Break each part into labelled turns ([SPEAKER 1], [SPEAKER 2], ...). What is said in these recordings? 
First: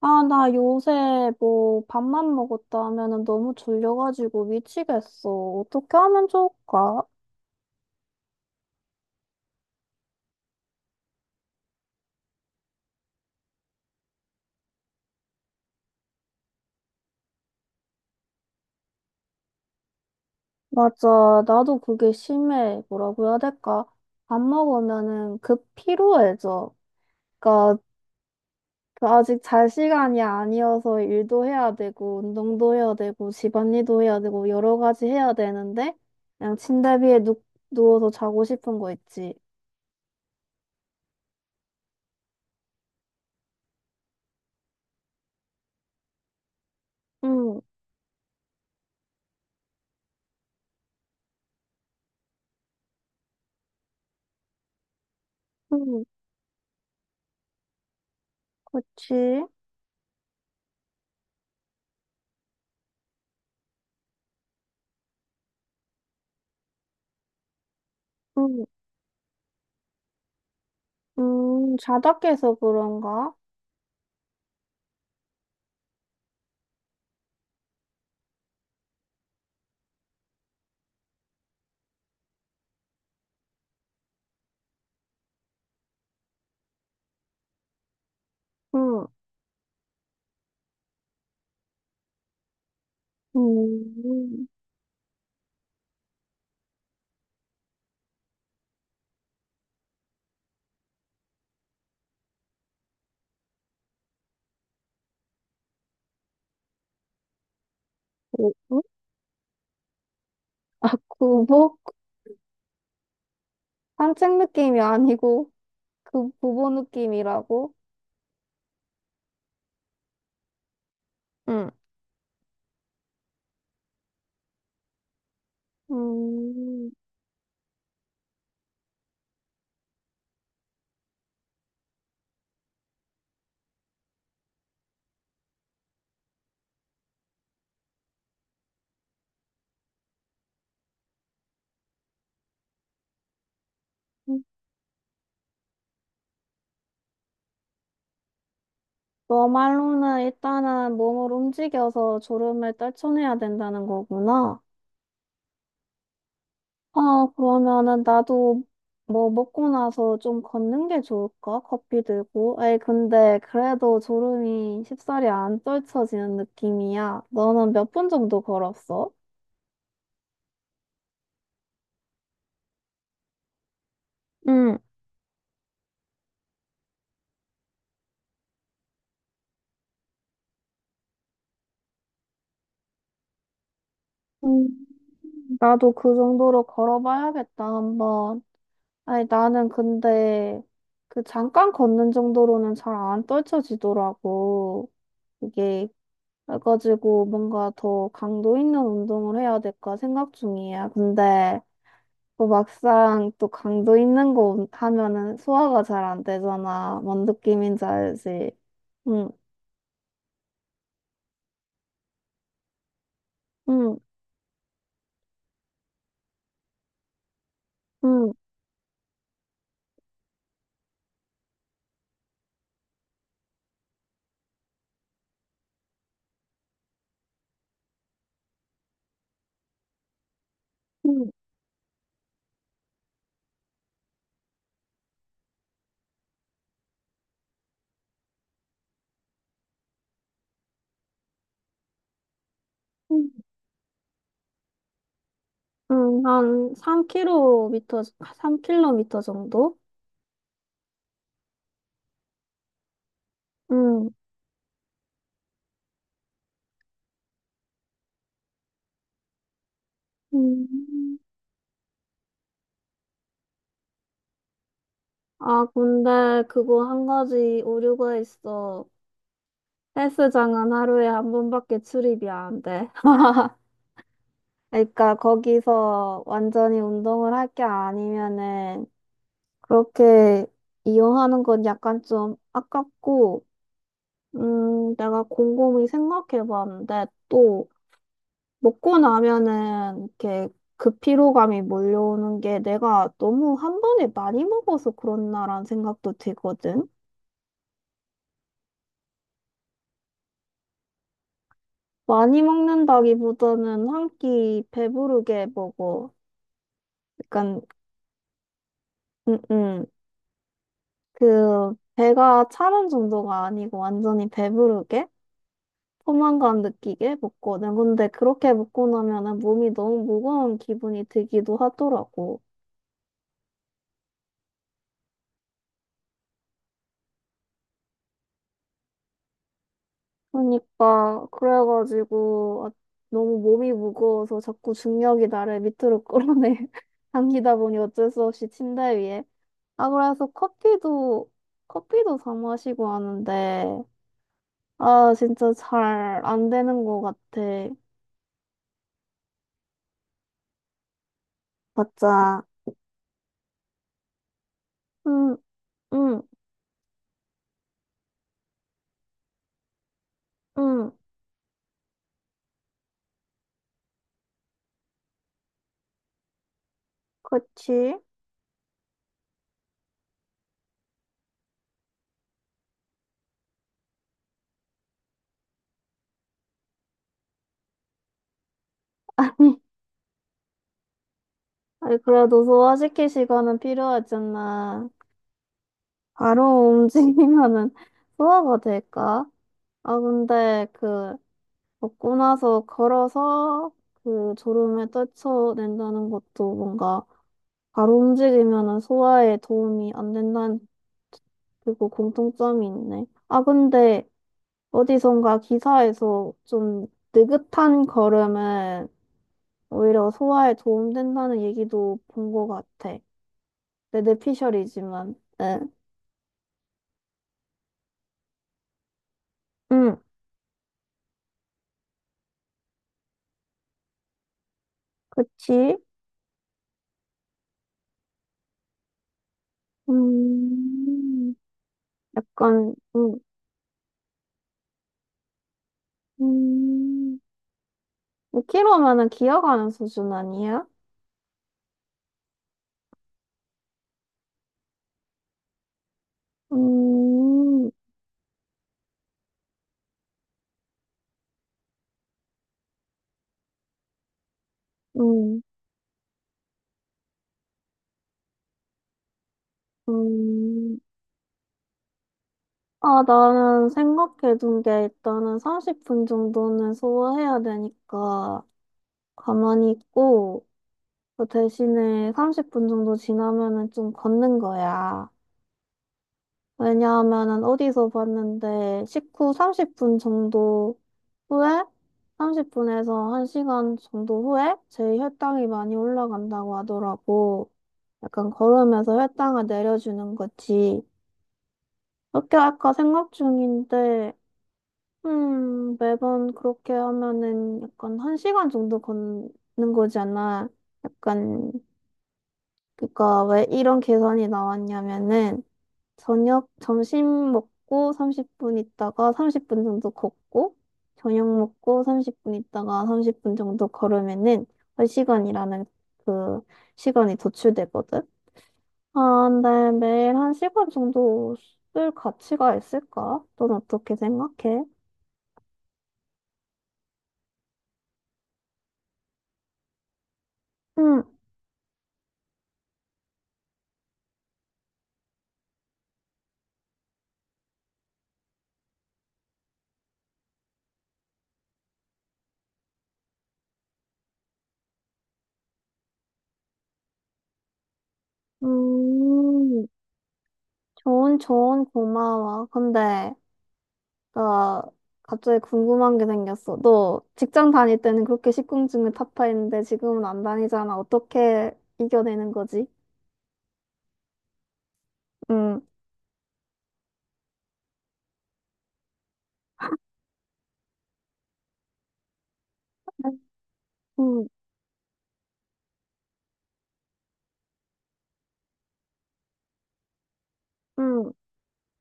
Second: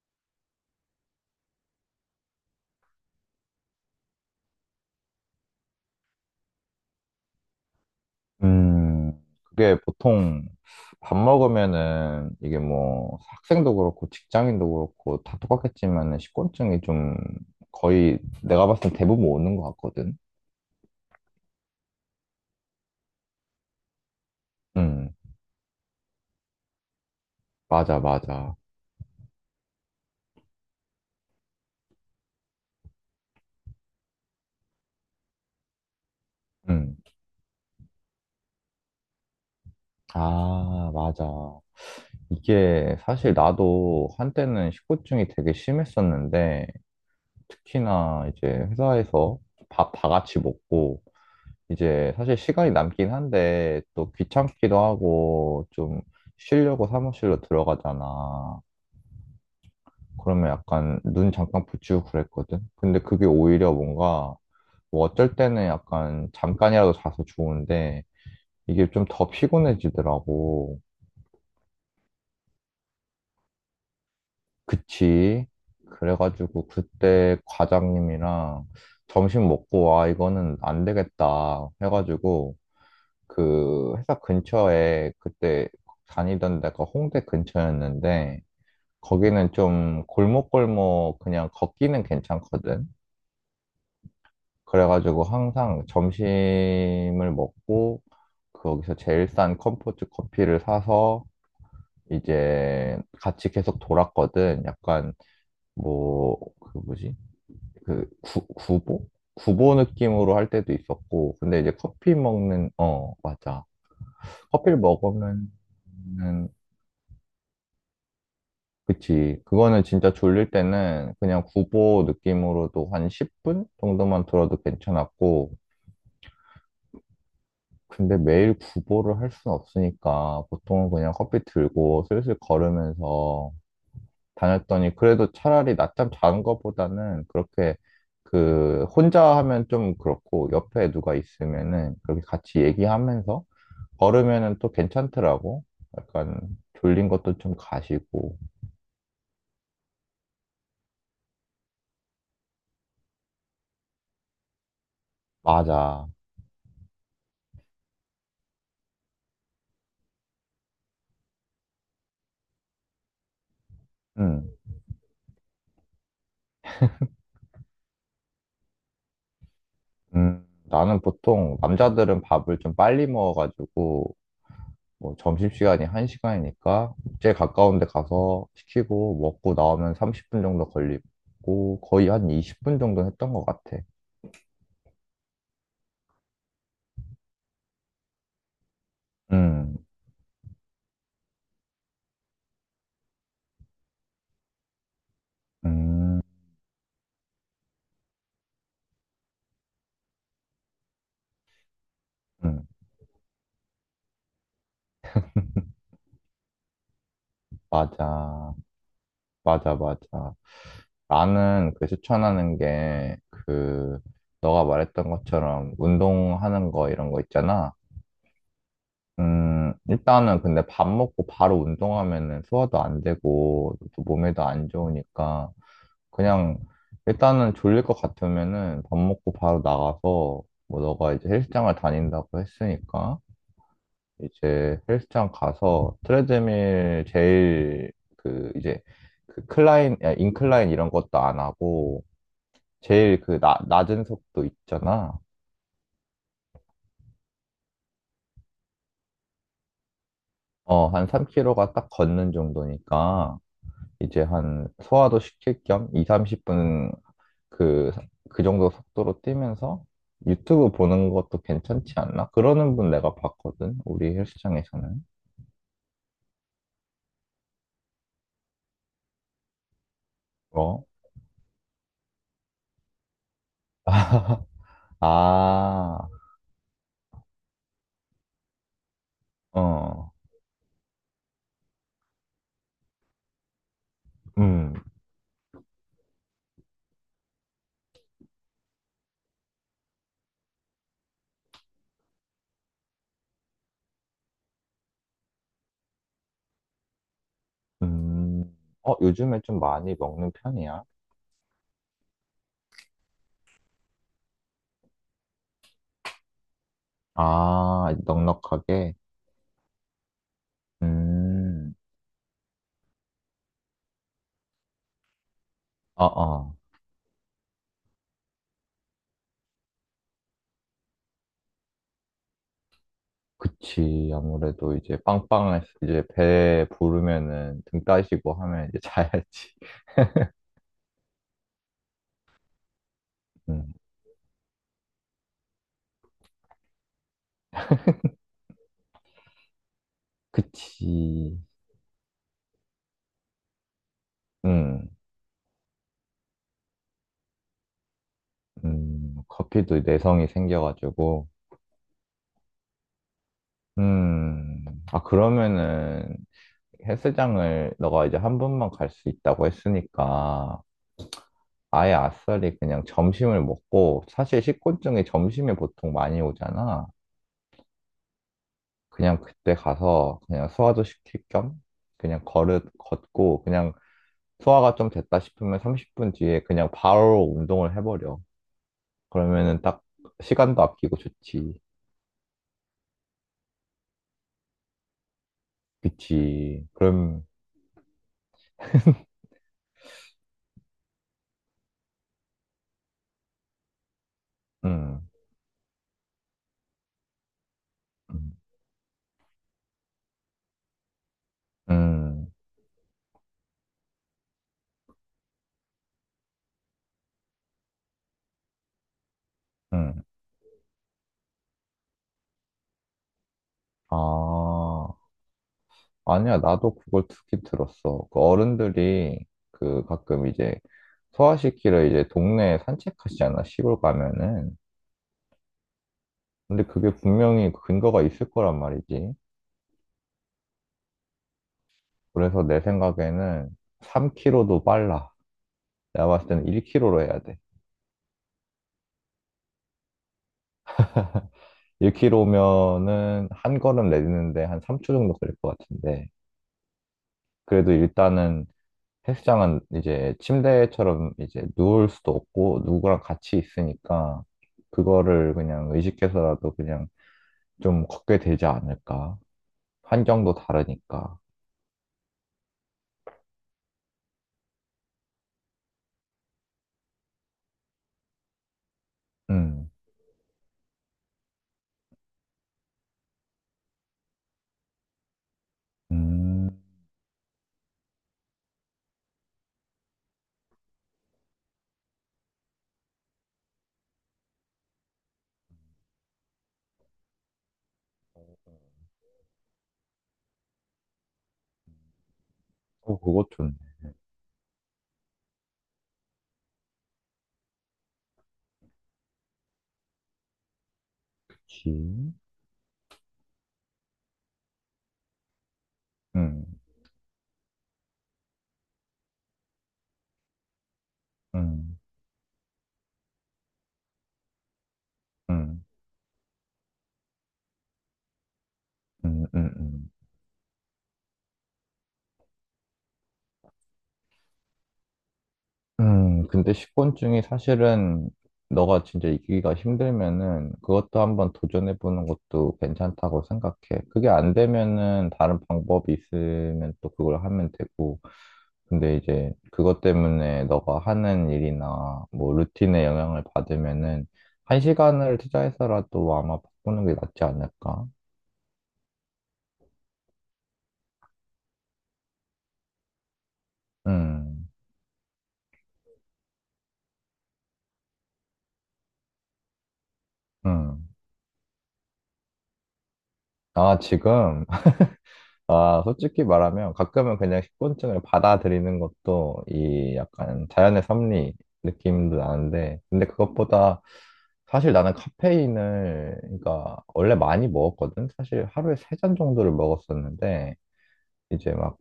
[SPEAKER 1] 아, 나 요새 뭐 밥만 먹었다 하면은 너무 졸려가지고 미치겠어. 어떻게 하면 좋을까?
[SPEAKER 2] 음, 그게 보통 밥 먹으면은 이게 뭐 학생도 그렇고 직장인도 그렇고 다 똑같겠지만은 식곤증이 좀 거의 내가 봤을 때 대부분 오는 것 같거든.
[SPEAKER 1] 맞아. 나도 그게 심해. 뭐라고 해야 될까? 밥
[SPEAKER 2] 음,
[SPEAKER 1] 먹으면은 급 피로해져. 그러니까
[SPEAKER 2] 맞아, 맞아.
[SPEAKER 1] 아직 잘 시간이 아니어서 일도 해야 되고, 운동도 해야 되고, 집안일도 해야 되고, 여러 가지 해야 되는데, 그냥 침대
[SPEAKER 2] 음,
[SPEAKER 1] 위에 누워서 자고 싶은 거 있지.
[SPEAKER 2] 아, 맞아. 이게 사실 나도 한때는 식곤증이 되게 심했었는데
[SPEAKER 1] 응,
[SPEAKER 2] 특히나 이제 회사에서 밥 다 같이 먹고 이제 사실 시간이 남긴 한데 또 귀찮기도 하고 좀
[SPEAKER 1] 응,
[SPEAKER 2] 쉬려고 사무실로 들어가잖아.
[SPEAKER 1] 그치.
[SPEAKER 2] 그러면 약간 눈 잠깐 붙이고 그랬거든. 근데 그게 오히려 뭔가 뭐 어쩔 때는 약간 잠깐이라도 자서 좋은데
[SPEAKER 1] 응,
[SPEAKER 2] 이게 좀 더 피곤해지더라고.
[SPEAKER 1] 자다 깨서 그런가?
[SPEAKER 2] 그치? 그래가지고 그때 과장님이랑 점심 먹고 와 이거는 안 되겠다 해가지고 그 회사 근처에 그때 다니던 데가 홍대 근처였는데
[SPEAKER 1] 응,
[SPEAKER 2] 거기는 좀 골목골목 그냥 걷기는 괜찮거든.
[SPEAKER 1] 음,
[SPEAKER 2] 그래가지고 항상 점심을 먹고 거기서 제일 싼 컴포트 커피를 사서 이제 같이 계속 돌았거든. 약간 뭐 그 뭐지? 그 구,
[SPEAKER 1] 오, 어?
[SPEAKER 2] 구보? 구보 느낌으로 할 때도
[SPEAKER 1] 아,
[SPEAKER 2] 있었고 근데 이제
[SPEAKER 1] 구보?
[SPEAKER 2] 커피 먹는 어 맞아.
[SPEAKER 1] 산책
[SPEAKER 2] 커피를
[SPEAKER 1] 느낌이 아니고,
[SPEAKER 2] 먹으면
[SPEAKER 1] 그 구보 느낌이라고?
[SPEAKER 2] 그치. 그거는 진짜 졸릴 때는 그냥
[SPEAKER 1] 응.
[SPEAKER 2] 구보 느낌으로도 한 10분 정도만 들어도 괜찮았고,
[SPEAKER 1] 음,
[SPEAKER 2] 근데 매일 구보를 할 수는 없으니까 보통은 그냥 커피 들고 슬슬 걸으면서 다녔더니 그래도 차라리 낮잠 자는 것보다는 그렇게 그 혼자 하면 좀 그렇고 옆에 누가 있으면은 그렇게 같이 얘기하면서 걸으면은 또 괜찮더라고. 약간 졸린 것도 좀 가시고.
[SPEAKER 1] 너 말로는 일단은 몸을 움직여서 졸음을 떨쳐내야 된다는 거구나.
[SPEAKER 2] 맞아.
[SPEAKER 1] 아, 그러면은 나도 뭐 먹고 나서 좀 걷는 게 좋을까? 커피 들고. 에이, 근데 그래도
[SPEAKER 2] 응.
[SPEAKER 1] 졸음이 쉽사리 안 떨쳐지는 느낌이야. 너는 몇 분 정도 걸었어?
[SPEAKER 2] 나는 보통 남자들은 밥을 좀 빨리 먹어가지고
[SPEAKER 1] 응.
[SPEAKER 2] 뭐 점심시간이 1시간이니까 제일 가까운 데 가서 시키고 먹고 나오면 30분 정도 걸리고 거의 한 20분 정도 했던 것 같아.
[SPEAKER 1] 나도 그 정도로 걸어봐야겠다, 한번. 아니, 나는
[SPEAKER 2] 음,
[SPEAKER 1] 근데 그 잠깐 걷는 정도로는 잘 안 떨쳐지더라고. 이게,
[SPEAKER 2] 음,
[SPEAKER 1] 그래가지고 뭔가 더 강도 있는 운동을 해야 될까 생각 중이야. 근데 또
[SPEAKER 2] 음,
[SPEAKER 1] 막상 또 강도 있는 거 하면은 소화가 잘 안 되잖아. 뭔 느낌인지 알지?
[SPEAKER 2] 맞아,
[SPEAKER 1] 응,
[SPEAKER 2] 맞아, 맞아. 나는 그 추천하는 게
[SPEAKER 1] 응,
[SPEAKER 2] 그 너가 말했던 것처럼 운동하는 거 이런 거 있잖아.
[SPEAKER 1] 응,
[SPEAKER 2] 일단은 근데 밥 먹고 바로 운동하면은 소화도 안 되고, 또 몸에도 안 좋으니까, 그냥, 일단은 졸릴 것 같으면은 밥 먹고 바로 나가서, 뭐 너가 이제
[SPEAKER 1] 응,
[SPEAKER 2] 헬스장을 다닌다고 했으니까, 이제 헬스장 가서 트레드밀 제일 그 이제 그 인클라인 이런 것도 안 하고,
[SPEAKER 1] 응.
[SPEAKER 2] 제일 그 낮은 속도 있잖아.
[SPEAKER 1] 응, 한 3km, 3km 정도?
[SPEAKER 2] 어, 한 3km가 딱 걷는 정도니까,
[SPEAKER 1] 응.
[SPEAKER 2] 이제 한 소화도 시킬 겸 2, 30분 그, 그 정도 속도로 뛰면서 유튜브 보는
[SPEAKER 1] 음.
[SPEAKER 2] 것도 괜찮지 않나? 그러는 분 내가 봤거든, 우리 헬스장에서는.
[SPEAKER 1] 아, 근데 그거 한 가지 오류가 있어. 헬스장은
[SPEAKER 2] 어?
[SPEAKER 1] 하루에 한 번밖에 출입이 안 돼. 그러니까
[SPEAKER 2] 아,
[SPEAKER 1] 거기서 완전히 운동을 할 게 아니면은
[SPEAKER 2] 어,
[SPEAKER 1] 그렇게 이용하는 건 약간 좀 아깝고,
[SPEAKER 2] 음,
[SPEAKER 1] 내가 곰곰이 생각해 봤는데 또 먹고 나면은 이렇게 그 피로감이 몰려오는 게 내가 너무 한 번에 많이 먹어서 그렇나라는 생각도 들거든.
[SPEAKER 2] 음. 어, 요즘에 좀 많이 먹는 편이야?
[SPEAKER 1] 많이 먹는다기보다는 한 끼 배부르게 먹어. 약간,
[SPEAKER 2] 아, 넉넉하게?
[SPEAKER 1] 음, 음. 그,
[SPEAKER 2] 음,
[SPEAKER 1] 배가 차는 정도가 아니고 완전히 배부르게?
[SPEAKER 2] 아, 아.
[SPEAKER 1] 포만감 느끼게 먹거든. 근데 그렇게 먹고 나면은 몸이 너무 무거운 기분이 들기도 하더라고.
[SPEAKER 2] 그치. 아무래도 이제 빵빵해서 이제 배 부르면은 등 따시고 하면 이제 자야지.
[SPEAKER 1] 그러니까, 그래가지고, 아, 너무 몸이
[SPEAKER 2] 음.
[SPEAKER 1] 무거워서 자꾸 중력이 나를 밑으로 끌어내. 당기다 보니 어쩔 수 없이 침대 위에. 아, 그래서 커피도,
[SPEAKER 2] 그치.
[SPEAKER 1] 커피도 사 마시고 하는데,
[SPEAKER 2] 음,
[SPEAKER 1] 아, 진짜 잘 안 되는 것 같아.
[SPEAKER 2] 커피도 내성이 생겨가지고.
[SPEAKER 1] 맞아.
[SPEAKER 2] 음,
[SPEAKER 1] 응,
[SPEAKER 2] 그러면은
[SPEAKER 1] 응,
[SPEAKER 2] 헬스장을 너가 이제 한 번만 갈 수 있다고 했으니까
[SPEAKER 1] 응,
[SPEAKER 2] 아예 아싸리 그냥 점심을 먹고 사실 식곤증이 점심에 보통 많이 오잖아.
[SPEAKER 1] 그치?
[SPEAKER 2] 그냥 그때 가서 그냥 소화도 시킬 겸 그냥 걸을 걷고 그냥 소화가 좀 됐다 싶으면 30분 뒤에 그냥 바로 운동을 해버려. 그러면은 딱 시간도 아끼고 좋지.
[SPEAKER 1] 아니, 그래도 소화시킬 시간은 필요하잖아.
[SPEAKER 2] 그치.
[SPEAKER 1] 바로
[SPEAKER 2] 그럼,
[SPEAKER 1] 움직이면은 소화가 될까? 아, 근데 그, 먹고 나서 걸어서 그 졸음에
[SPEAKER 2] 음,
[SPEAKER 1] 떨쳐낸다는 것도 뭔가 바로
[SPEAKER 2] 음,
[SPEAKER 1] 움직이면은 소화에 도움이 안 된다는 그리고
[SPEAKER 2] 음,
[SPEAKER 1] 공통점이 있네. 아, 근데 어디선가 기사에서 좀 느긋한 걸음은
[SPEAKER 2] 음.
[SPEAKER 1] 오히려 소화에 도움된다는 얘기도 본 것 같아.
[SPEAKER 2] 아,
[SPEAKER 1] 레드피셜이지만, 응.
[SPEAKER 2] 아니야. 나도 그걸 듣긴 들었어. 그 어른들이 그
[SPEAKER 1] 응,
[SPEAKER 2] 가끔 이제 소아시키를 이제 동네에 산책하시잖아. 시골 가면은.
[SPEAKER 1] 그치?
[SPEAKER 2] 근데 그게 분명히 그 근거가 있을 거란 말이지.
[SPEAKER 1] 음,
[SPEAKER 2] 그래서 내
[SPEAKER 1] 약간, 응,
[SPEAKER 2] 생각에는 3km도 빨라. 내가 봤을 때는 1km로
[SPEAKER 1] 음,
[SPEAKER 2] 해야 돼.
[SPEAKER 1] 5K 로면은 기어가는 수준 아니야?
[SPEAKER 2] 1km면은 한 걸음 내딛는데 한 3초 정도 걸릴 것 같은데.
[SPEAKER 1] 음,
[SPEAKER 2] 그래도 일단은 헬스장은 이제 침대처럼 이제 누울 수도 없고 누구랑 같이 있으니까 그거를
[SPEAKER 1] 음,
[SPEAKER 2] 그냥 의식해서라도 그냥 좀 걷게 되지 않을까. 환경도
[SPEAKER 1] 음.
[SPEAKER 2] 다르니까.
[SPEAKER 1] 아, 나는 생각해둔 게 일단은 30분 정도는 소화해야 되니까
[SPEAKER 2] 음,
[SPEAKER 1] 가만히 있고, 그 대신에 30분 정도 지나면은 좀 걷는 거야.
[SPEAKER 2] 음,
[SPEAKER 1] 왜냐하면은 어디서 봤는데 식후 30분 정도 후에 30분에서 1시간 정도 후에 제 혈당이 많이 올라간다고 하더라고. 약간 걸으면서 혈당을 내려주는 거지. 그렇게 할까
[SPEAKER 2] 어,
[SPEAKER 1] 생각
[SPEAKER 2] 그거 좋네.
[SPEAKER 1] 중인데, 매번 그렇게 하면은 약간 1시간 정도 걷는 거잖아. 약간
[SPEAKER 2] 그치?
[SPEAKER 1] 그러니까 왜 이런 계산이 나왔냐면은
[SPEAKER 2] 음,
[SPEAKER 1] 저녁 점심 먹고 30분 있다가 30분 정도 걷고 저녁
[SPEAKER 2] 음,
[SPEAKER 1] 먹고 30분 있다가 30분 정도 걸으면은 한 시간이라
[SPEAKER 2] 음,
[SPEAKER 1] 는 그 시간이 도출되거든.
[SPEAKER 2] 음,
[SPEAKER 1] 아,
[SPEAKER 2] 음,
[SPEAKER 1] 근데
[SPEAKER 2] 음.
[SPEAKER 1] 매일 1시간 정도 쓸 가치가 있을까? 넌 어떻게 생각해?
[SPEAKER 2] 근데 식곤증이 사실은 너가 진짜 이기기가 힘들면은 그것도
[SPEAKER 1] 응,
[SPEAKER 2] 한번 도전해보는 것도 괜찮다고 생각해. 그게 안 되면은 다른 방법이 있으면 또 그걸 하면 되고. 근데 이제 그것 때문에 너가 하는 일이나 뭐 루틴에 영향을 받으면은 한 시간을 투자해서라도 아마 바꾸는 게 낫지 않을까?
[SPEAKER 1] 음, 좋은 고마워. 근데
[SPEAKER 2] 음,
[SPEAKER 1] 나 갑자기 궁금한 게 생겼어. 너 직장 다닐 때는 그렇게 식곤증을 타파했는데 지금은 안 다니잖아.
[SPEAKER 2] 음.
[SPEAKER 1] 어떻게 이겨내는 거지?
[SPEAKER 2] 아, 지금
[SPEAKER 1] 응,
[SPEAKER 2] 솔직히 말하면 가끔은 그냥 식곤증을 받아들이는 것도 이 약간 자연의 섭리 느낌도 나는데, 근데 그것보다
[SPEAKER 1] 응,
[SPEAKER 2] 사실 나는 카페인을, 그러니까 원래 많이 먹었거든? 사실 하루에 세 잔 정도를 먹었었는데,
[SPEAKER 1] 응,
[SPEAKER 2] 이제 막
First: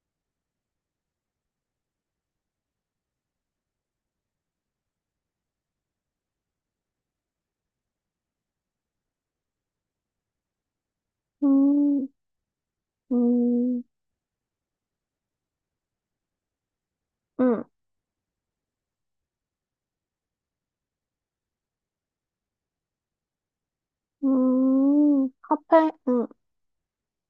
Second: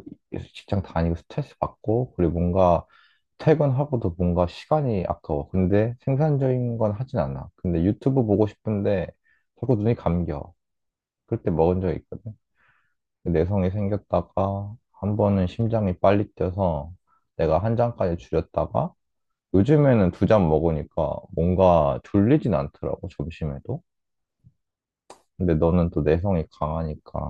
[SPEAKER 2] 직장 다니고 스트레스 받고, 그리고 뭔가 퇴근하고도 뭔가 시간이 아까워. 근데 생산적인 건 하진 않아. 근데 유튜브 보고 싶은데 자꾸 눈이 감겨. 그럴 때 먹은 적이
[SPEAKER 1] 응,
[SPEAKER 2] 있거든. 내성이
[SPEAKER 1] 응,
[SPEAKER 2] 생겼다가 한 번은 심장이 빨리 뛰어서 내가
[SPEAKER 1] 응,
[SPEAKER 2] 한 잔까지 줄였다가 요즘에는 두 잔 먹으니까 뭔가 졸리진 않더라고 점심에도.
[SPEAKER 1] 응.
[SPEAKER 2] 근데 너는
[SPEAKER 1] 카페,
[SPEAKER 2] 또
[SPEAKER 1] 응.
[SPEAKER 2] 내성이 강하니까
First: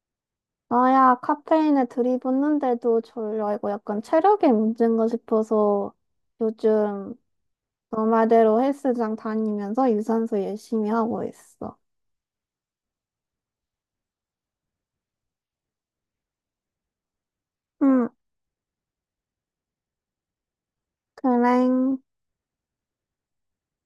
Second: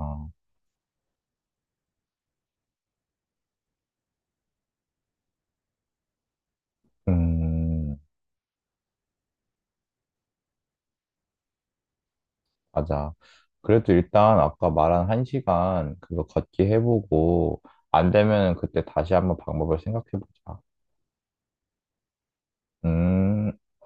[SPEAKER 1] 나야 카페인에 들이붓는데도 졸려. 이거 약간 체력의 문제인가 싶어서 요즘
[SPEAKER 2] 음
[SPEAKER 1] 너 말대로 헬스장 다니면서 유산소 열심히 하고 있어.
[SPEAKER 2] 맞아. 그래도 일단 아까 말한 한 시간 그거 걷기 해보고
[SPEAKER 1] 응,
[SPEAKER 2] 안 되면 그때 다시 한번 방법을 생각해보자.
[SPEAKER 1] 그래.
[SPEAKER 2] 음.